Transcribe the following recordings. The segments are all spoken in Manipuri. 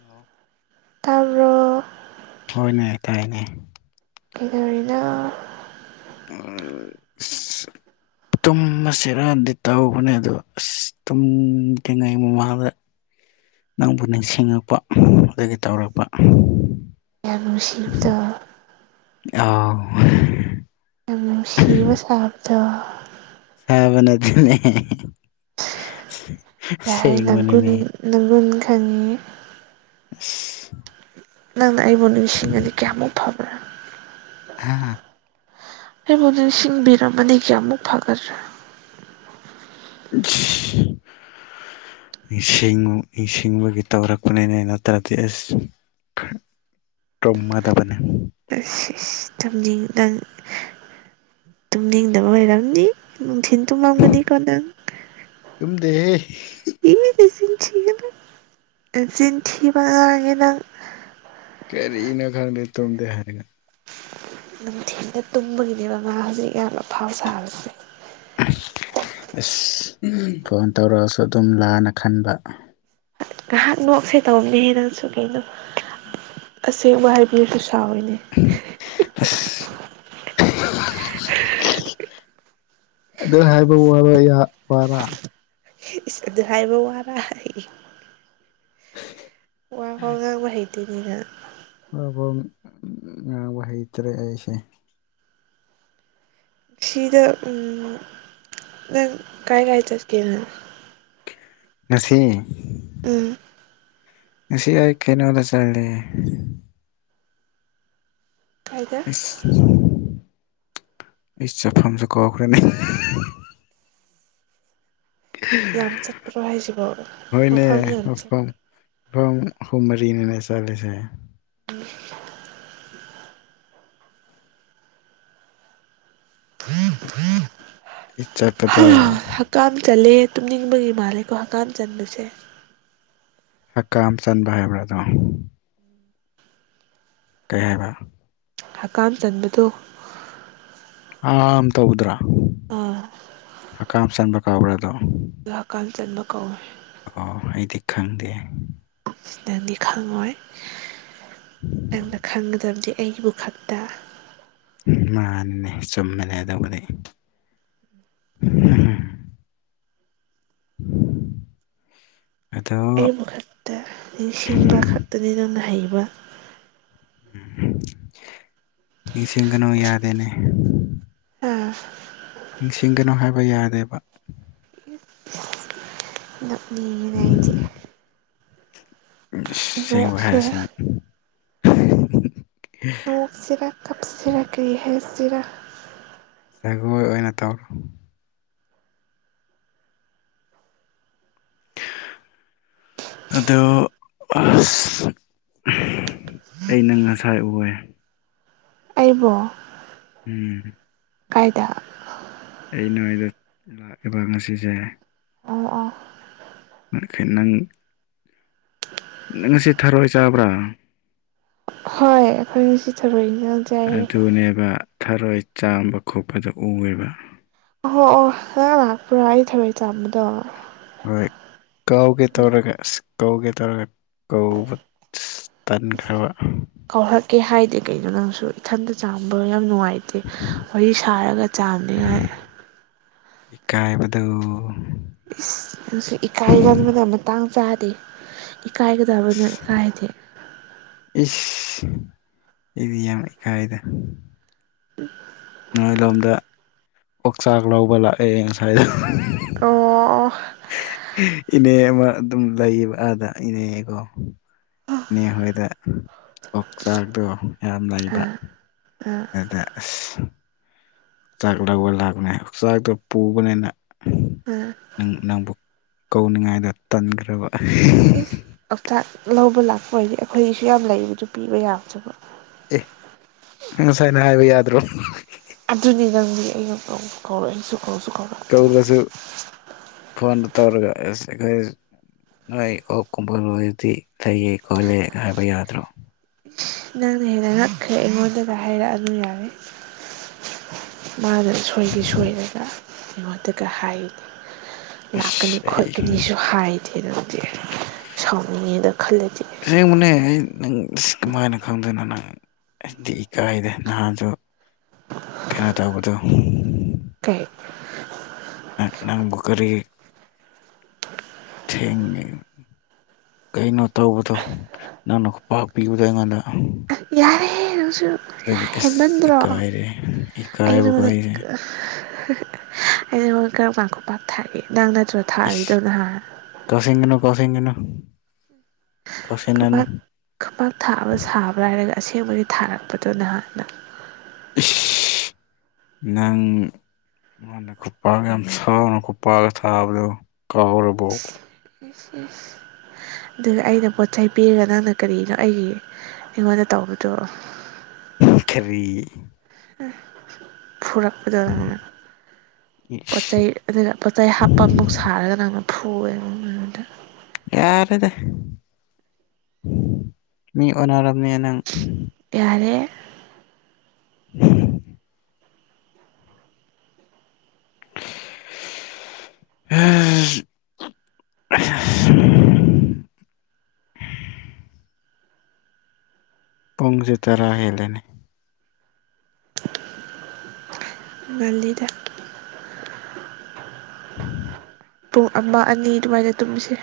ꯍꯥꯎ ꯇꯥꯕꯔꯣ ꯍꯣꯏꯅꯦ ꯇꯥꯏꯅꯦ꯫ ꯀꯩꯗꯧꯔꯤꯅꯣ꯫ [unintelligible] ꯇꯨꯝꯃꯁꯤꯔꯗꯤ ꯇꯥꯎꯧꯕꯅꯦ ꯑꯗꯣ ꯑꯁ ꯇꯨꯝꯗ꯭ꯔꯤꯉꯩ ꯃꯃꯥꯡꯗ꯫ ꯅꯪꯕꯨ ꯅꯤꯡꯁꯤꯡꯉꯛꯄ ꯑꯗꯨꯒꯤ ꯇꯧꯔꯛꯄ꯫ ꯌꯥꯝ ꯅꯨꯡꯁꯤꯕꯗꯣ꯫ ꯑꯣ꯫ ꯌꯥꯝ ꯅꯨꯡꯁꯤꯕ ꯁꯥꯕꯗꯣ꯫ ꯁꯥꯕ ꯅꯠꯇꯦꯅꯦ꯫ ꯌꯥꯦ ꯅꯪꯨ ꯑꯁꯦꯡꯕꯅꯤꯅꯦ ꯅꯪꯒꯨꯟ ꯈꯪꯉꯤ ꯑ ꯅꯪꯅ ꯑꯩꯕꯨ ꯅꯤꯡꯁꯤꯡꯑꯗꯤ ꯀꯌꯥꯃꯨꯛ ꯐꯕꯅꯥ ꯍꯥꯥ ꯑꯩꯕꯨꯗꯤ ꯅꯤꯡꯁꯤꯡꯕꯤꯔꯝꯃꯅꯤ ꯀꯌꯥꯃꯨꯛ ꯐꯒꯠ꯭ꯔꯦ [inaudible] ꯅꯤꯡꯁꯤꯡꯉ ꯅꯤꯡꯁꯤꯡꯕꯒꯤ ꯇꯧꯔꯛꯄꯅꯤꯅ ꯑꯩ ꯅꯠꯇ꯭ꯔꯗꯤ ꯑꯁ ꯇꯣꯝꯃꯥꯗꯕꯅꯦ ꯇꯝꯅꯤꯡ ꯅꯪ ꯇꯨꯝꯅꯤꯡꯗꯕ ꯑꯣꯏꯔꯝꯅꯤ ꯅꯨꯊꯤꯟ ꯇꯨꯝꯃꯝꯒꯅꯤꯀꯣ ꯅꯪ꯫ ꯇꯨꯝꯗꯦꯍꯦ꯫ ꯏ ꯅꯆꯤꯟ ꯊꯤꯒꯅꯨ ꯅꯆꯤꯟ ꯊꯤꯕ ꯉꯥꯡꯉꯦ ꯅꯪ꯫ ꯀꯔꯤꯅꯣ ꯈꯪꯗꯦ ꯇꯨꯝꯗꯦ ꯍꯥꯏꯔꯒ꯫ ꯅꯨꯡꯊꯤꯟꯗ ꯇꯨꯝꯕꯒꯤꯅꯦꯕ ꯃꯥ ꯍꯧꯖꯤꯛ ꯌꯥꯝ ꯑꯐꯥꯎ ꯁꯥꯕꯁꯦ꯫ ꯑꯁ ꯐꯣꯟ ꯇꯧꯔꯛꯑꯁꯨ ꯑꯗꯨꯝ ꯂꯥꯅ ꯈꯟꯕ꯫ ꯉꯥꯏꯍꯥꯛ ꯅꯣꯛꯁꯦ ꯇꯧꯕꯅꯦꯍꯦ ꯅꯪꯁꯨ ꯀꯩꯅꯣ ꯑꯁꯦꯡꯕ ꯍꯥꯏꯕꯤꯔꯁꯨ ꯁꯥꯎꯋꯦꯅꯦ꯫ [unintelligible] ꯑꯗꯨ ꯍꯥꯏꯕ ꯋꯥꯕ ꯌꯥ ꯋꯥꯔꯥ꯫ ꯑꯗꯨ ꯍꯥꯏꯕ ꯋꯥꯔ ꯑꯩ꯫ ꯋꯥꯐꯥꯎ ꯉꯥꯡꯕ ꯍꯩꯇꯦꯅꯦ ꯅꯪ꯫ ꯋꯥꯐꯥꯎ ꯉꯥꯡꯕ ꯍꯩꯇ꯭ꯔꯦ ꯑꯩꯁꯦ꯫ ꯁꯤꯗ ꯅꯪ ꯀꯥꯏ ꯀꯥꯏ ꯆꯠꯀꯦꯅ꯫ ꯉꯁꯤ꯫ ꯎꯝ꯫ ꯉꯁꯤ ꯑꯩ ꯀꯩꯅꯣꯗ ꯆꯜꯂ꯫ ꯀꯥꯏꯗ꯫ ꯏꯁ ꯑꯩ ꯆꯥꯐꯝꯁꯨ ꯀꯥꯎꯈ꯭ꯔꯦꯅꯦ꯫ ꯌꯥꯝ ꯆꯠꯄ꯭ꯔꯣ ꯍꯥꯏꯁꯤꯕꯣ ꯍꯣꯏꯅꯦ ꯃꯐꯝ ꯌꯥꯝ ꯆꯠ ꯃꯐꯝ꯫ ꯃꯐꯝ ꯍꯨꯝ ꯃꯔꯤꯅꯤꯅꯦ ꯆꯠꯂꯤꯁꯦ꯫ [unintelligible] ꯏ ꯆꯄꯗꯣ꯫ ꯍꯀꯥꯝ ꯆꯜꯂꯦ ꯇꯨꯝꯅꯤꯡꯕꯒꯤ ꯃꯥꯜꯂꯦꯀꯣ ꯍꯛꯀꯥꯝ ꯆꯟꯕꯁꯦ꯫ ꯍꯛꯀꯥꯝ ꯆꯟꯕ ꯍꯥꯏꯕ꯭ꯔꯥ ꯑꯗꯣ꯫ ꯀꯩ ꯍꯥꯏꯕ꯫ ꯍꯀꯥꯝ ꯆꯟꯕꯗꯣ꯫ ꯑꯝ ꯇꯧꯕꯗꯨꯔꯥ꯫ ꯑꯥ꯫ ꯍꯀꯥꯝ ꯆꯟꯕ ꯀꯧꯕ꯭ꯔꯥꯗꯣ꯫ ꯗꯨ ꯍꯀꯥꯝ ꯆꯟꯕ ꯀꯧꯑꯦ꯫ ꯑꯣ ꯑꯩꯗꯤ ꯈꯪꯗꯦ꯫ ꯁꯤ ꯅꯪꯗꯤ ꯈꯪꯉꯣꯏ ꯅꯪꯅ ꯈꯪꯒꯗꯕꯗꯤ ꯑꯩꯕꯨ ꯈꯛꯇ꯫ ꯃꯥꯅꯤꯅꯦ ꯆꯨꯝꯕꯅꯦ ꯑꯗꯨꯕꯨꯗꯤ꯫ [inaudible] ꯑꯗꯣ ꯑꯩꯕꯨ ꯈꯛꯇ ꯅꯤꯡꯁꯤꯡꯕ ꯈꯛꯇꯅꯦ ꯅꯪꯅ ꯍꯩꯕ꯫ ꯎꯝ ꯅꯤꯡꯁꯤꯡꯒꯅꯨ ꯌꯥꯗꯦꯅꯦ꯫ ꯑꯥ ꯅꯤꯡꯁꯤꯡꯒꯅꯨ ꯍꯥꯏꯕ ꯌꯥꯗꯦꯕ ꯅꯞꯅꯤꯡꯉꯤꯅ ꯑꯩꯗꯤ ꯁꯤꯕ ꯅꯣꯛꯁꯤꯔꯥ ꯍꯥꯏꯁ ꯑꯣꯛ ꯆꯖꯤꯔꯥ ꯀꯞꯁꯤ ꯔꯈꯔꯤ ꯍꯥꯏ ꯆꯖꯤꯔꯥ ꯖꯒꯣꯏ ꯑꯣꯏꯅ ꯇꯧꯔꯣ꯫ ꯑꯗꯣ ꯑꯁ ꯑꯩꯅ ꯉꯁꯥꯏ ꯎꯋꯦ꯫ ꯑꯩꯕꯣ꯫ ꯎꯝ꯫ ꯀꯥꯏꯗ꯫ ꯑꯩꯅꯣꯏꯗ ꯂꯥꯛꯏꯕ ꯉꯁꯤꯁꯦ ꯑ ꯑ ꯅꯪꯅꯈꯩ ꯅꯪ [unintelligible] ꯅꯪ ꯉꯁꯤ ꯊꯔꯣꯏ ꯆꯥꯕ꯭ꯔꯥ꯫ ꯍꯣꯏ ꯑꯩꯈꯣꯏ ꯉꯁꯤ ꯊꯔꯣꯏ ꯏꯟꯖꯥꯡ ꯆꯥꯏꯌꯦ ꯑꯗꯨꯅꯦꯕ ꯊꯔꯣꯏ ꯆꯥꯝꯕ ꯈꯣꯠꯄꯗ ꯎꯑꯦꯕ ꯑꯣꯍꯣ ꯑꯣ ꯅꯪ ꯂꯥꯛꯄ꯭ꯔꯥ ꯑꯩ ꯊꯔꯣꯏ ꯆꯥꯝꯕꯗꯣ ꯍꯣꯏ ꯀꯥꯎꯒꯦ ꯇꯧꯔꯒ ꯑꯁ ꯀꯥꯎꯒꯦ ꯇꯧꯔꯒ ꯀꯧꯕ ꯇꯟꯈ꯭ꯔꯕ ꯀꯧꯔꯛꯀꯦ ꯍꯥꯏꯗꯦ ꯀꯩꯅꯣ ꯅꯪꯁꯨ ꯏꯊꯟꯇ ꯆꯥꯝꯕ ꯌꯥꯝ ꯅꯨꯡꯉꯥꯏ ꯇꯦ ꯋꯥꯔꯤ ꯁꯥꯔꯒ ꯆꯥꯝꯅꯤꯉꯥꯏ ꯏꯀꯥꯏꯕꯗꯨ ꯏꯁ ꯅꯪꯁꯨ ꯏꯀꯥꯏꯒꯟꯕꯗ ꯃꯇꯥꯡ ꯆꯥꯗꯦ ꯏꯀꯥꯏꯒꯗꯕꯅ ꯏ ꯑꯁ ꯀꯥꯏꯗꯦ ꯏꯁ ꯑꯩꯗꯤ ꯌꯥꯝ ꯏꯀꯥꯏꯗ [unintelligible] ꯅꯣꯏ ꯂꯣꯝꯗ ꯑꯣꯛꯆꯥꯛ ꯂꯧꯕ ꯂꯥꯛꯑꯦ ꯉꯁꯥꯏꯗꯣ ꯑꯣ ꯏꯅꯦ ꯑꯃ ꯑꯗꯨꯝ ꯂꯩꯌꯦꯕ ꯑꯥꯗ ꯏꯅꯦꯀꯣ ꯏꯅꯦ ꯍꯣꯏꯗ ꯑꯣꯛꯆꯥꯛꯗꯣ ꯌꯥꯝ ꯑꯥ ꯑꯥ ꯂꯩꯕ ꯑꯗ ꯑꯁ ꯆꯥꯛ ꯂꯧꯕ ꯂꯥꯛꯄꯅꯦ ꯑꯣꯛꯆꯥꯛꯇꯣ ꯄꯨꯕꯅꯦꯅ ꯑ ꯅꯪꯕꯨ ꯀꯧꯅꯤꯡꯉꯥꯏꯗꯣ ꯇꯟꯈ꯭ꯔꯕ ꯑꯣꯛꯆꯥꯛ ꯂꯧꯕ ꯂꯥꯛꯄ ꯑꯣꯏꯔꯗꯤ ꯑꯩꯈꯣꯏꯒꯤꯁꯨ ꯌꯥꯝ ꯂꯩꯕꯗꯨ ꯄꯤꯕ ꯌꯥꯒꯗꯨꯕꯨ ꯑꯦ ꯉꯁꯥꯏꯅ ꯍꯥꯏꯕ ꯌꯥꯗ꯭ꯔꯣ ꯑꯗꯨꯅꯤ ꯅꯪꯗꯤ ꯑꯩꯅ ꯀꯧꯁꯨ ꯀꯧꯔꯣꯏ ꯑꯩꯁꯨ ꯀꯧꯁꯨ ꯀꯧꯔꯣꯏ ꯀꯧꯗ꯭ꯔꯁꯨ ꯐꯣꯟꯗ ꯇꯧꯔꯒ ꯑꯁ ꯑꯩꯈꯣꯏ ꯅꯣꯏ ꯑꯣꯛ ꯀꯨꯝꯕ ꯂꯣꯏꯔꯗꯤ ꯂꯩꯑꯦ ꯈꯣꯠꯂꯦ ꯍꯥꯏꯕ ꯌꯥꯗ꯭ꯔꯣ ꯅꯪꯅ ꯍꯦꯟꯅ ꯉꯛꯈ꯭ꯔꯦ ꯑꯩꯉꯣꯟꯗꯒ ꯍꯥꯏꯔꯛꯑꯅꯨ ꯌꯥꯔꯦ ꯃꯥꯅ ꯁꯣꯏꯗꯤ ꯁꯣꯏꯔꯒ ꯑꯩꯉꯣꯟꯗꯒ ꯍꯥꯏꯔꯤꯅꯤ ꯂꯥꯛꯀꯅꯤ ꯑꯁ ꯑꯩ ꯈꯣꯠꯀꯅꯤꯁꯨ ꯍꯥꯏꯗꯦ ꯅꯪꯗꯤ ꯁꯥꯎꯅꯤꯡꯉꯦꯗ ꯈꯜꯂꯗꯤ ꯑꯁꯦꯡꯕꯅꯦ ꯑꯩ ꯅꯪ ꯀꯃꯥꯏꯅꯥ ꯈꯪꯗꯨꯏꯅꯣ ꯅꯪ ꯑꯩ ꯊꯤ ꯏꯀꯥꯏꯔꯦ ꯅꯍꯥꯟꯁꯨ ꯀꯩꯅꯣ ꯇꯧꯕꯗꯣ ꯀꯩ ꯅꯪꯕꯨ ꯨꯀꯥꯔꯤ ꯊꯦꯡꯉꯦ ꯀꯩꯅꯣ ꯇꯧꯕꯗꯣ ꯅꯪꯅ ꯈꯨꯄꯥꯛ ꯄꯤꯕꯗꯣ ꯑꯩꯉꯣꯟꯗ ꯌꯥꯔꯦ ꯅꯪꯁꯨ ꯑꯗꯒꯤ ꯑꯁ ꯍꯦꯟꯃꯟꯗ꯭ꯔꯣ ꯏꯀꯥꯏꯔꯦ ꯑꯩ ꯏꯀꯥꯏꯕꯒ ꯅꯉꯣꯟꯗ ꯍꯥꯢꯌꯦ ꯑꯩ ꯅꯉꯣꯟꯗ ꯀꯔꯝꯒꯥꯟꯗ ꯈꯨꯄꯥꯛ ꯊꯒꯦ ꯅꯪ ꯅꯠꯇ꯭ꯔꯣ ꯊꯥꯔꯤꯗꯣ ꯅꯍꯥꯜ ꯇꯧꯁꯤꯟꯒꯅꯣ ꯇꯧꯁꯤꯟꯒꯅꯣ ꯈꯨꯄꯥꯛ ꯈꯨꯄꯥꯛ ꯊꯥꯕ ꯁꯥꯕꯔ ꯍꯥꯏꯔꯒ ꯑꯁꯦꯡꯕꯒꯤ ꯊꯥꯔꯛꯄꯗꯣ ꯅꯍꯥꯟꯅ ꯏꯁ ꯅꯪ ꯅꯉꯣꯟꯗ ꯈꯨꯄꯥꯛ ꯌꯥꯝ ꯁꯥꯎꯅ ꯈꯨꯄꯥꯛ ꯊꯥꯕꯗꯣ ꯀꯥꯎꯔꯕꯣ꯫ ꯏꯁ ꯏꯁ ꯑꯗꯨꯒ ꯑꯩꯅ ꯄꯣꯠ ꯆꯩꯩ ꯄꯤꯔꯒ ꯅꯪꯅ ꯀꯔꯤꯅꯣ ꯑꯩꯒꯤ ꯑꯩꯉꯣꯟꯗ ꯇꯧꯕꯗꯣ ꯀꯔꯤ ꯐꯨꯔꯛꯄꯗꯨ ꯄꯣꯠ ꯏꯁ ꯆꯩ ꯑꯗꯨꯒ ꯄꯣꯠ ꯆꯩ ꯍꯥꯞꯄꯃꯨꯛ ꯁꯥꯔꯒ ꯅꯪꯅ ꯐꯨꯑꯦ [unintelligible] ꯌꯥꯔꯦꯗ ꯃꯤ ꯑꯣꯟꯅꯔꯕꯅꯦ ꯅꯪ ꯌꯥꯔꯦ ꯎꯝ [inaudible] ꯎꯝ [inaudible] [unintelligible] ꯄꯨꯡꯁꯦ ꯇꯔꯥ ꯍꯦꯜꯂꯦꯅꯦ ꯉꯥꯜꯂꯤꯗ ꯄꯨꯡ ꯑꯃ ꯑꯅꯤ ꯑꯗꯨꯃꯥꯏꯅ ꯇꯨꯝꯃꯤꯁꯦ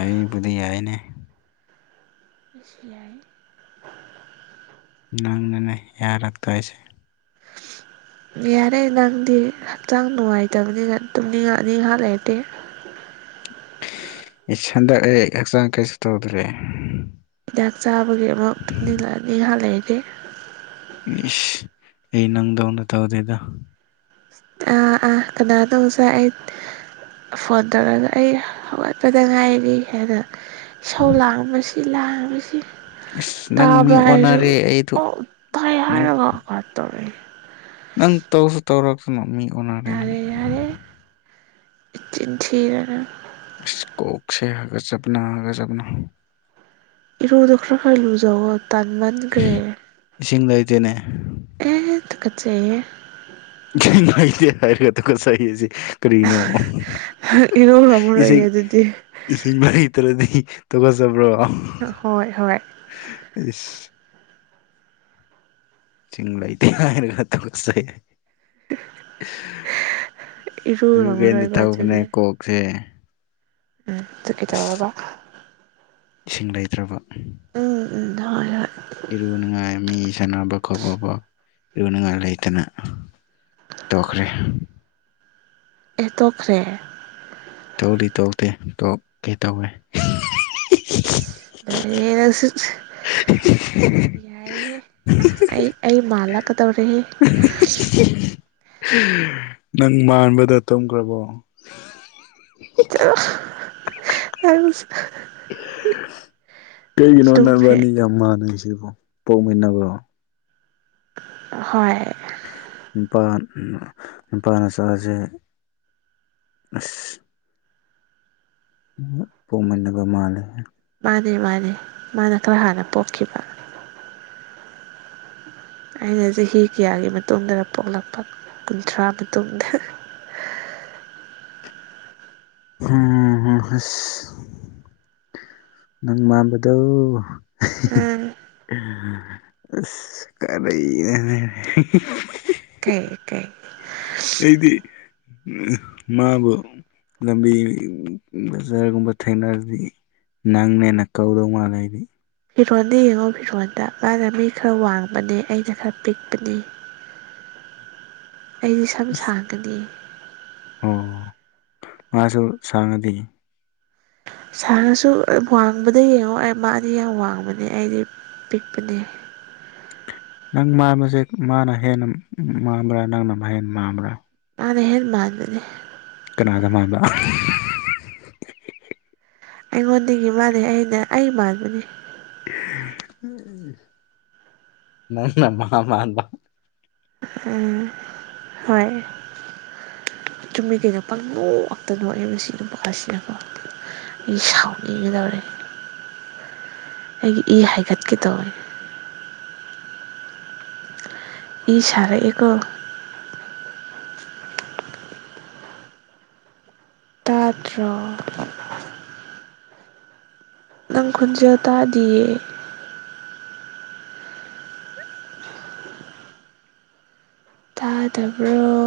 ꯑꯩꯕꯨꯗꯤ ꯌꯥꯏꯅꯦ ꯑꯩꯁꯨ ꯌꯥꯥꯏ ꯅꯪꯅꯅꯦ ꯌꯥꯔꯛꯇꯣꯏꯁꯦ ꯌꯥꯔꯦ ꯅꯪꯗꯤ ꯍꯛꯆꯥꯡ ꯅꯨꯡꯉꯥꯏꯇꯕꯅꯤꯅ ꯇꯨꯝꯅꯤꯡ ꯑꯅꯤ ꯉꯍꯥꯛ ꯂꯩꯔꯗꯤ ꯍꯟꯗꯛ ꯑꯩ ꯍꯛꯆꯥꯡ ꯀꯩꯁꯨ ꯇꯧꯗ꯭ꯔꯦ ꯍꯤꯗꯥꯛ ꯆꯥꯕꯒꯤ ꯑꯃꯨꯛ ꯇꯨꯝꯅꯤꯜꯂꯛꯑꯅꯤ ꯉꯩꯍꯥꯛ ꯂꯩꯔꯗꯤ ꯏꯁꯁ ꯑꯩ ꯅꯪꯗꯧꯅ ꯇꯧꯗꯦꯗ ꯑꯥ ꯑꯥ ꯀꯅꯥꯅꯣ ꯉꯁꯥꯢ ꯑꯩ ꯐꯣꯟ ꯇꯧꯔꯛꯑꯒ ꯑꯩ ꯍꯧꯒꯠꯄꯗ ꯉꯥꯏꯔꯤ ꯍꯥꯏꯅ ꯢꯁꯧ ꯂꯥꯡꯕꯁꯤ ꯂꯥꯡꯕꯁꯤ ꯏꯁ ꯅꯪ ꯇꯥꯕ ꯃꯤ ꯍꯥꯏꯔꯁꯨ ꯑꯣꯟꯅꯔꯦ ꯑꯩꯗꯨ ꯑꯣ ꯇꯥꯢ ꯅꯪ ꯍꯥꯢꯔꯒ ꯑ ꯇꯧꯔꯛꯌꯦ ꯅꯪ ꯇꯧꯁꯨ ꯇꯧꯔꯛꯇꯅ ꯃꯤ ꯑꯣꯟꯅꯔꯦ ꯅꯪ ꯅꯆꯤꯟ ꯊꯤꯗꯅ ꯏꯁ ꯀꯣꯛꯁꯦ ꯍꯥꯒꯠꯆꯕꯅꯥ ꯍꯥꯒꯠꯆꯕꯅꯥ ꯏꯔꯨꯗꯣ ꯈꯔ ꯈꯔ ꯂꯨꯖꯧꯑꯣ ꯇꯥꯟꯃꯟꯈ꯭ꯔꯦ ꯏꯁꯤꯡ ꯂꯩꯇꯦꯅꯦ ꯑꯦ ꯇꯨꯒꯨꯠꯆꯩꯌꯦ ꯢꯁꯥ ꯅꯨꯡꯉꯥꯏꯇꯦ ꯍꯥꯏꯔꯒ ꯇꯨꯒꯠꯆꯩꯌꯦ ꯀꯔꯤꯀꯤꯅꯣ ꯏꯔꯨꯔꯝꯃꯔꯣꯏꯌꯦ ꯏꯁꯤꯡ ꯑꯗꯨꯗꯤ ꯏꯁꯤꯡ ꯂꯩꯇ꯭ꯔꯗꯤ ꯇꯨꯒꯠꯆꯕ꯭ꯔꯣ ꯍꯣꯏ ꯍꯣꯏ [inaudible] ꯏꯁꯤꯡ ꯂꯩꯇꯦ ꯍꯥꯢꯔꯒ ꯇꯨꯒꯠꯆꯩꯌꯦ ꯨ ꯂꯨꯒꯦꯅ ꯏꯔꯨꯔꯝꯃꯔꯣꯏꯕ ꯇꯧꯕꯅꯦ ꯑꯗꯨꯒꯤ ꯀꯣꯛꯁꯦ ꯎꯝ ꯑꯗꯨ ꯑꯁ ꯀꯩꯗꯧꯔꯕ ꯏꯁꯤꯡ ꯂꯩꯇ꯭ꯔꯕ ꯎꯝ ꯎꯝ ꯍꯣꯢ ꯍꯣꯢ ꯏꯔꯨꯅꯤꯉꯥꯏ ꯃꯤ ꯁꯥꯟꯅꯕ ꯈꯣꯠꯄꯕ ꯏꯔꯨ ꯉꯥꯏ ꯂꯩꯇꯅ ꯇꯣꯛꯈ꯭ꯔꯦ ꯑꯦꯇꯣꯈ꯭ꯔꯦ ꯇꯧꯗꯤ ꯇꯣꯛꯇꯦ ꯇꯣꯛ ꯀꯦ ꯇꯧꯋꯦ ꯏꯁ ꯌꯥꯏꯍꯦ ꯅꯪꯁꯨ ꯌꯥꯏꯍꯦ ꯑꯩ ꯑꯩ ꯃꯥꯜꯂꯛꯀꯗꯧꯔꯦꯍꯦ ꯅꯪ ꯃꯥꯟꯕꯗ ꯇꯝꯈ꯭ꯔꯕꯣ ꯑꯁ ꯀꯩꯒꯤꯅꯣ ꯇꯨꯝꯈ꯭ꯔꯦ ꯅꯕꯥꯟꯅꯤ ꯌꯥꯝ ꯃꯅꯩꯁꯤꯕꯨ ꯄꯣꯛꯃꯤꯟꯅꯕ꯭ꯔꯣ ꯍꯣꯏ ꯅꯨꯄꯥ ꯅꯨꯄꯥ ꯃꯆꯥꯁꯦ ꯑꯁ ꯄꯣꯛꯃꯤꯟꯅꯕ ꯃꯥꯜꯂꯦ ꯃꯥꯅꯦ ꯃꯥꯅꯦ ꯃꯥꯅ ꯈꯔ ꯍꯥꯟꯅ ꯄꯣꯛꯈꯤꯕ ꯑꯩꯅ ꯆꯍꯤ ꯀꯌꯥꯒꯤ ꯃꯇꯨꯡꯗ ꯄꯣꯛꯂꯛꯄ ꯀꯨꯟꯊ꯭ꯔꯥ ꯃꯇꯨꯡꯗ ꯎꯝ ꯑꯁ ꯅꯪ ꯃꯥꯟꯕꯗꯣ ꯎꯝ ꯑꯁ ꯀꯔꯤꯅꯣꯅꯦ ꯀꯩ ꯀꯩ ꯑꯩꯗꯤ ꯎ ꯃꯥꯕꯨ ꯂꯝꯕꯤ ꯕꯖꯥꯔꯒꯨꯝꯕ ꯊꯦꯡꯅꯔꯗꯤ ꯅꯪꯅꯦꯅ ꯀꯧꯗꯧ ꯃꯥꯜꯂꯦ ꯑꯩꯗꯤ ꯐꯤꯔꯣꯟꯗ ꯌꯦꯡꯉꯣ ꯐꯤꯔꯣꯟꯗ ꯃꯥꯅ ꯃꯤ ꯈꯔ ꯋꯥꯡꯕꯅꯦ ꯑꯩꯅ ꯈꯔ ꯄꯤꯛꯄꯅꯤ ꯑꯩꯗꯤ ꯁꯝ ꯑꯁ ꯁꯥꯡꯗꯗꯤ ꯑꯣ ꯃꯥꯁꯨ ꯁꯥꯡꯉꯗꯤ ꯁꯥꯔꯁꯨ ꯋꯥꯡꯕꯗ ꯌꯦꯡꯉꯣ ꯑꯩ ꯃꯥꯗꯤ ꯌꯥꯝ ꯋꯥꯡꯕꯅꯦ ꯑꯩꯗꯤ ꯄꯤꯛꯄꯅꯦ ꯅꯪ ꯃꯥꯟꯕꯁꯦ ꯃꯥꯅ ꯍꯦꯟꯅ ꯃꯥꯡꯕ꯭ꯔꯥ ꯅꯪꯅ ꯍꯦꯟꯅ ꯃꯥꯟꯕ꯭ꯔꯥ ꯃꯥꯅ ꯍꯦꯟ ꯃꯥꯟꯕꯅꯦ ꯀꯅꯥꯒ ꯃꯥꯥꯟꯕ ꯑꯩꯉꯣꯟꯗꯒꯤ ꯃꯥꯟꯅ ꯑꯩꯅ ꯑꯩ ꯃꯥꯟꯕꯅꯦ ꯅꯪꯅ ꯃꯥ ꯃꯥꯟꯕ ꯎꯝ ꯍꯣꯏ ꯆꯨꯝꯃꯤ ꯀꯩꯩꯅꯣ ꯄꯪꯅꯣꯛꯇ ꯅꯣꯛꯑꯦ ꯑꯩꯁꯤ ꯅꯨꯄꯥꯁꯤꯅꯀꯣ ꯑꯩ ꯁꯥꯎꯅꯤꯡꯒꯗꯧꯔꯦ ꯑꯩꯒꯤ ꯏ ꯍꯥꯏꯒꯠꯀꯗꯧꯔꯦ ꯏ ꯁꯥꯔꯛꯑꯦꯀꯣ ꯇꯥꯗ꯭ꯔꯣ ꯅꯪ ꯈꯣꯟꯖꯦꯜ ꯇꯥꯗꯤꯌꯦ ꯇꯥꯗꯕ꯭ꯔꯣ